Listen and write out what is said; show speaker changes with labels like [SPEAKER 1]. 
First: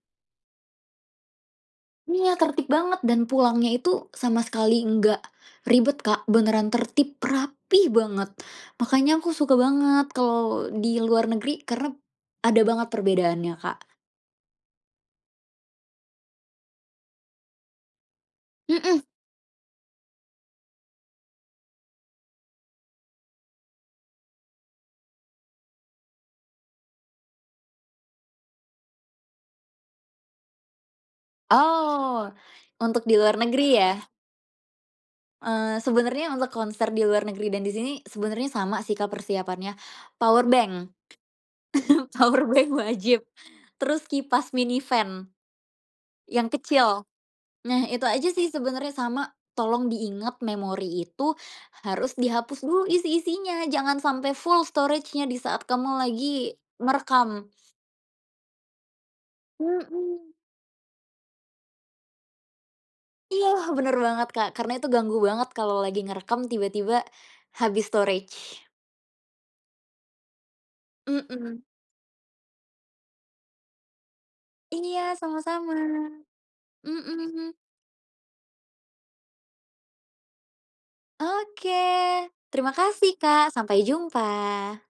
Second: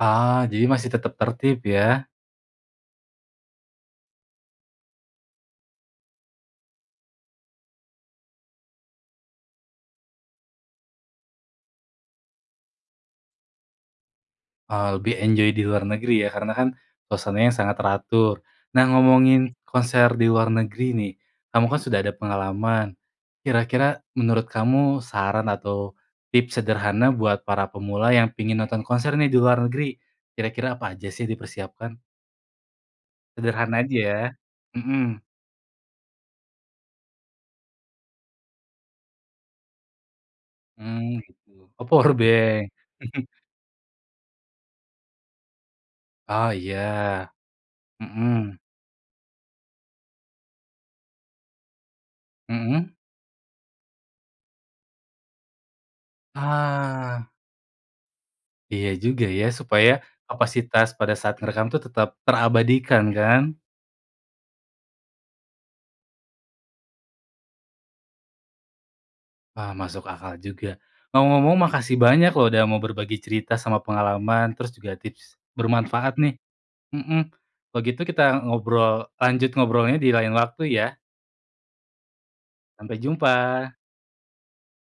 [SPEAKER 1] Oh, jadi masih tetap tertib, ya?
[SPEAKER 2] Iya, tertib banget dan pulangnya itu sama sekali nggak, ribet, Kak, beneran tertib, rapih banget. Makanya aku suka banget kalau di luar negeri karena, ada banget perbedaannya, Kak.
[SPEAKER 1] Oh, lebih enjoy di luar negeri ya, karena kan, konsernya sangat teratur. Nah,
[SPEAKER 2] Mhm.
[SPEAKER 1] ngomongin konser di luar negeri nih, kamu kan sudah ada pengalaman, kira-kira menurut kamu saran atau, tips sederhana buat para pemula yang pingin nonton konser nih, di luar negeri, kira-kira apa aja sih dipersiapkan?
[SPEAKER 2] Oh, untuk di luar
[SPEAKER 1] Sederhana
[SPEAKER 2] negeri,
[SPEAKER 1] aja,
[SPEAKER 2] ya?
[SPEAKER 1] ya. Mhm.
[SPEAKER 2] Eee, sebenernya untuk konser di luar negeri dan disini sebenernya sama sih, Kak, persiapannya. power bank.
[SPEAKER 1] Hmm, gitu. Oh, power
[SPEAKER 2] power bank
[SPEAKER 1] bank.
[SPEAKER 2] wajib, terus kipas mini fan, yang
[SPEAKER 1] Oh,
[SPEAKER 2] kecil.
[SPEAKER 1] iya.
[SPEAKER 2] Nah, itu aja sih
[SPEAKER 1] Mhm.
[SPEAKER 2] sebenernya, sama tolong diingat memori itu, harus dihapus dulu
[SPEAKER 1] Mhm.
[SPEAKER 2] isi-isinya, jangan sampe full storage-nya disaat kamu lagi
[SPEAKER 1] Ah.
[SPEAKER 2] merekam.
[SPEAKER 1] Iya, juga ya, supaya,
[SPEAKER 2] Mhm.
[SPEAKER 1] kapasitas pada saat ngerekam tuh tetap terabadikan, kan?
[SPEAKER 2] Iya lah, bener banget, Kak, karena itu ganggu banget kalau lagi ngerekam tiba-tiba, habis storage.
[SPEAKER 1] Wah, masuk akal juga, ngomong-ngomong
[SPEAKER 2] Mhm.
[SPEAKER 1] makasih banyak loh, udah mau berbagi cerita sama pengalaman, terus juga
[SPEAKER 2] Iya,
[SPEAKER 1] tips
[SPEAKER 2] sama-sama.
[SPEAKER 1] bermanfaat, nih. Mhm,
[SPEAKER 2] Mhm.
[SPEAKER 1] kalo gitu kita ngobrol lanjut ngobrolnya di lain waktu, ya.
[SPEAKER 2] Oke, terima
[SPEAKER 1] Sampai
[SPEAKER 2] kasih, Kak.
[SPEAKER 1] jumpa.
[SPEAKER 2] Sampai jumpa.